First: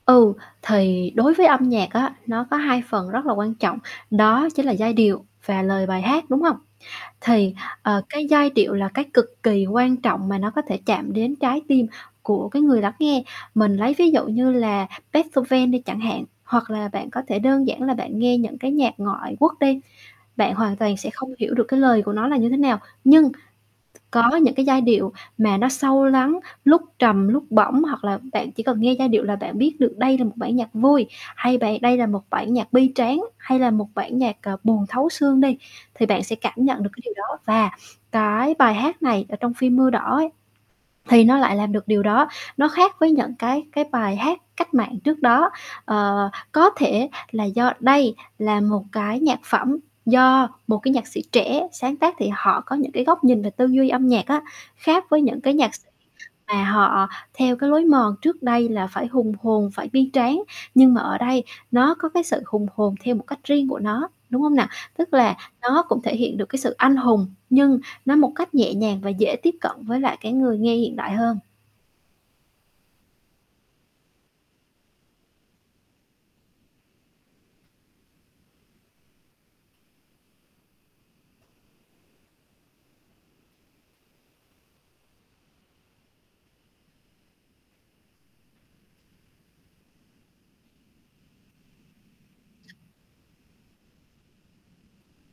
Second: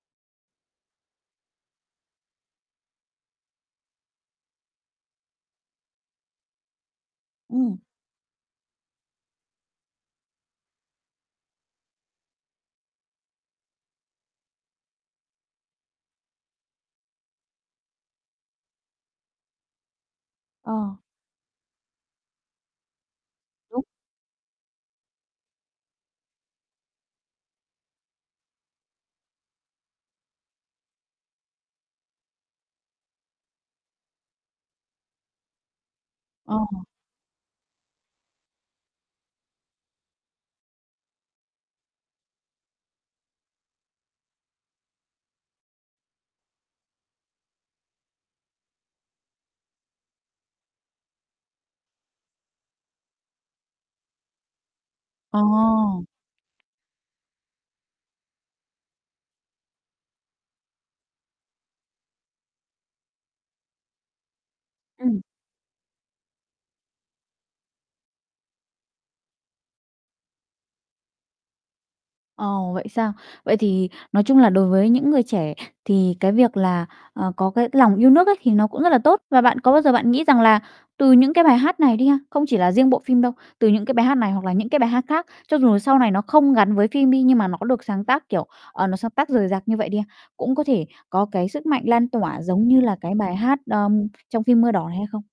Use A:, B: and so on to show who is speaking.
A: Ừ, thì đối với âm nhạc á, nó có hai phần rất là quan trọng, đó chính là giai điệu và lời bài hát, đúng hông? Thì,
B: Ừm.
A: ờ, cái giai điệu là cái cực kỳ quan trọng mà nó có thể chạm đến trái tim của cái người lắng nghe. Mình lấy ví dụ như là Beethoven đi chẳng hạn, hoặc là bạn có thể đơn giản là bạn nghe những cái nhạc ngoại quốc đi, bạn
B: Ờ.
A: hoàn toàn sẽ không hiểu được cái lời của nó là như thế nào. Nhưng t
B: Đúng.
A: có những cái giai điệu mà nó sâu lắng, lúc trầm, lúc bổng, hoặc là bạn chỉ cần nghe giai điệu là bạn biết được đây là một bản nhạc vui hay bầy đây là một bản nhạc bi tráng, hay là một bản nhạc, à, buồn thấu xương đi, thì bạn sẽ cảm
B: Ờ.
A: nhận được cái điều đó. Và cái bài hát này ở trong phim Mưa Đỏ ấy thì nó lại làm được điều đó, nó khác với những cái cái bài hát cách mạng trước đó. Ờ, có thể là do đây là một cái nhạc phẩm do một cái nhạc sĩ trẻ sáng tác thì họ có những cái góc nhìn về tư duy âm nhạc á, khác với
B: Ờ!
A: những cái nhạc sĩ mà họ theo cái lối mòn trước đây là phải hùng hồn, phải bi tráng. Nhưng mà ở đây nó có cái sự hùng hồn theo một cách riêng của nó, đúng hông nà? Tức
B: Ừm.
A: là nó cũng thể hiện được cái sự anh hùng, nhưng nó một cách nhẹ nhàng và dễ tiếp cận với lại cái người nghe hiện đại hơn.
B: Ồ, vậy sao? Vậy thì nói chung là đối với những người trẻ thì cái việc là, ờ, có cái lòng yêu nước ấy thì nó cũng rất là tốt. Và bạn có bao giờ bạn nghĩ rằng là từ những cái bài hát này đi ha, không chỉ là riêng bộ phim đâu, từ những cái bài hát này hoặc là những cái bài hát khác, cho dù là sau này nó không gắn với phim đi, nhưng mà nó được sáng tác, kiểu, ờ, nó sáng tác rời rạc như vậy đi ha, cũng có thể có cái sức mạnh lan tỏa giống như là cái bài hát, ờm, trong phim Mưa Đỏ này hay không?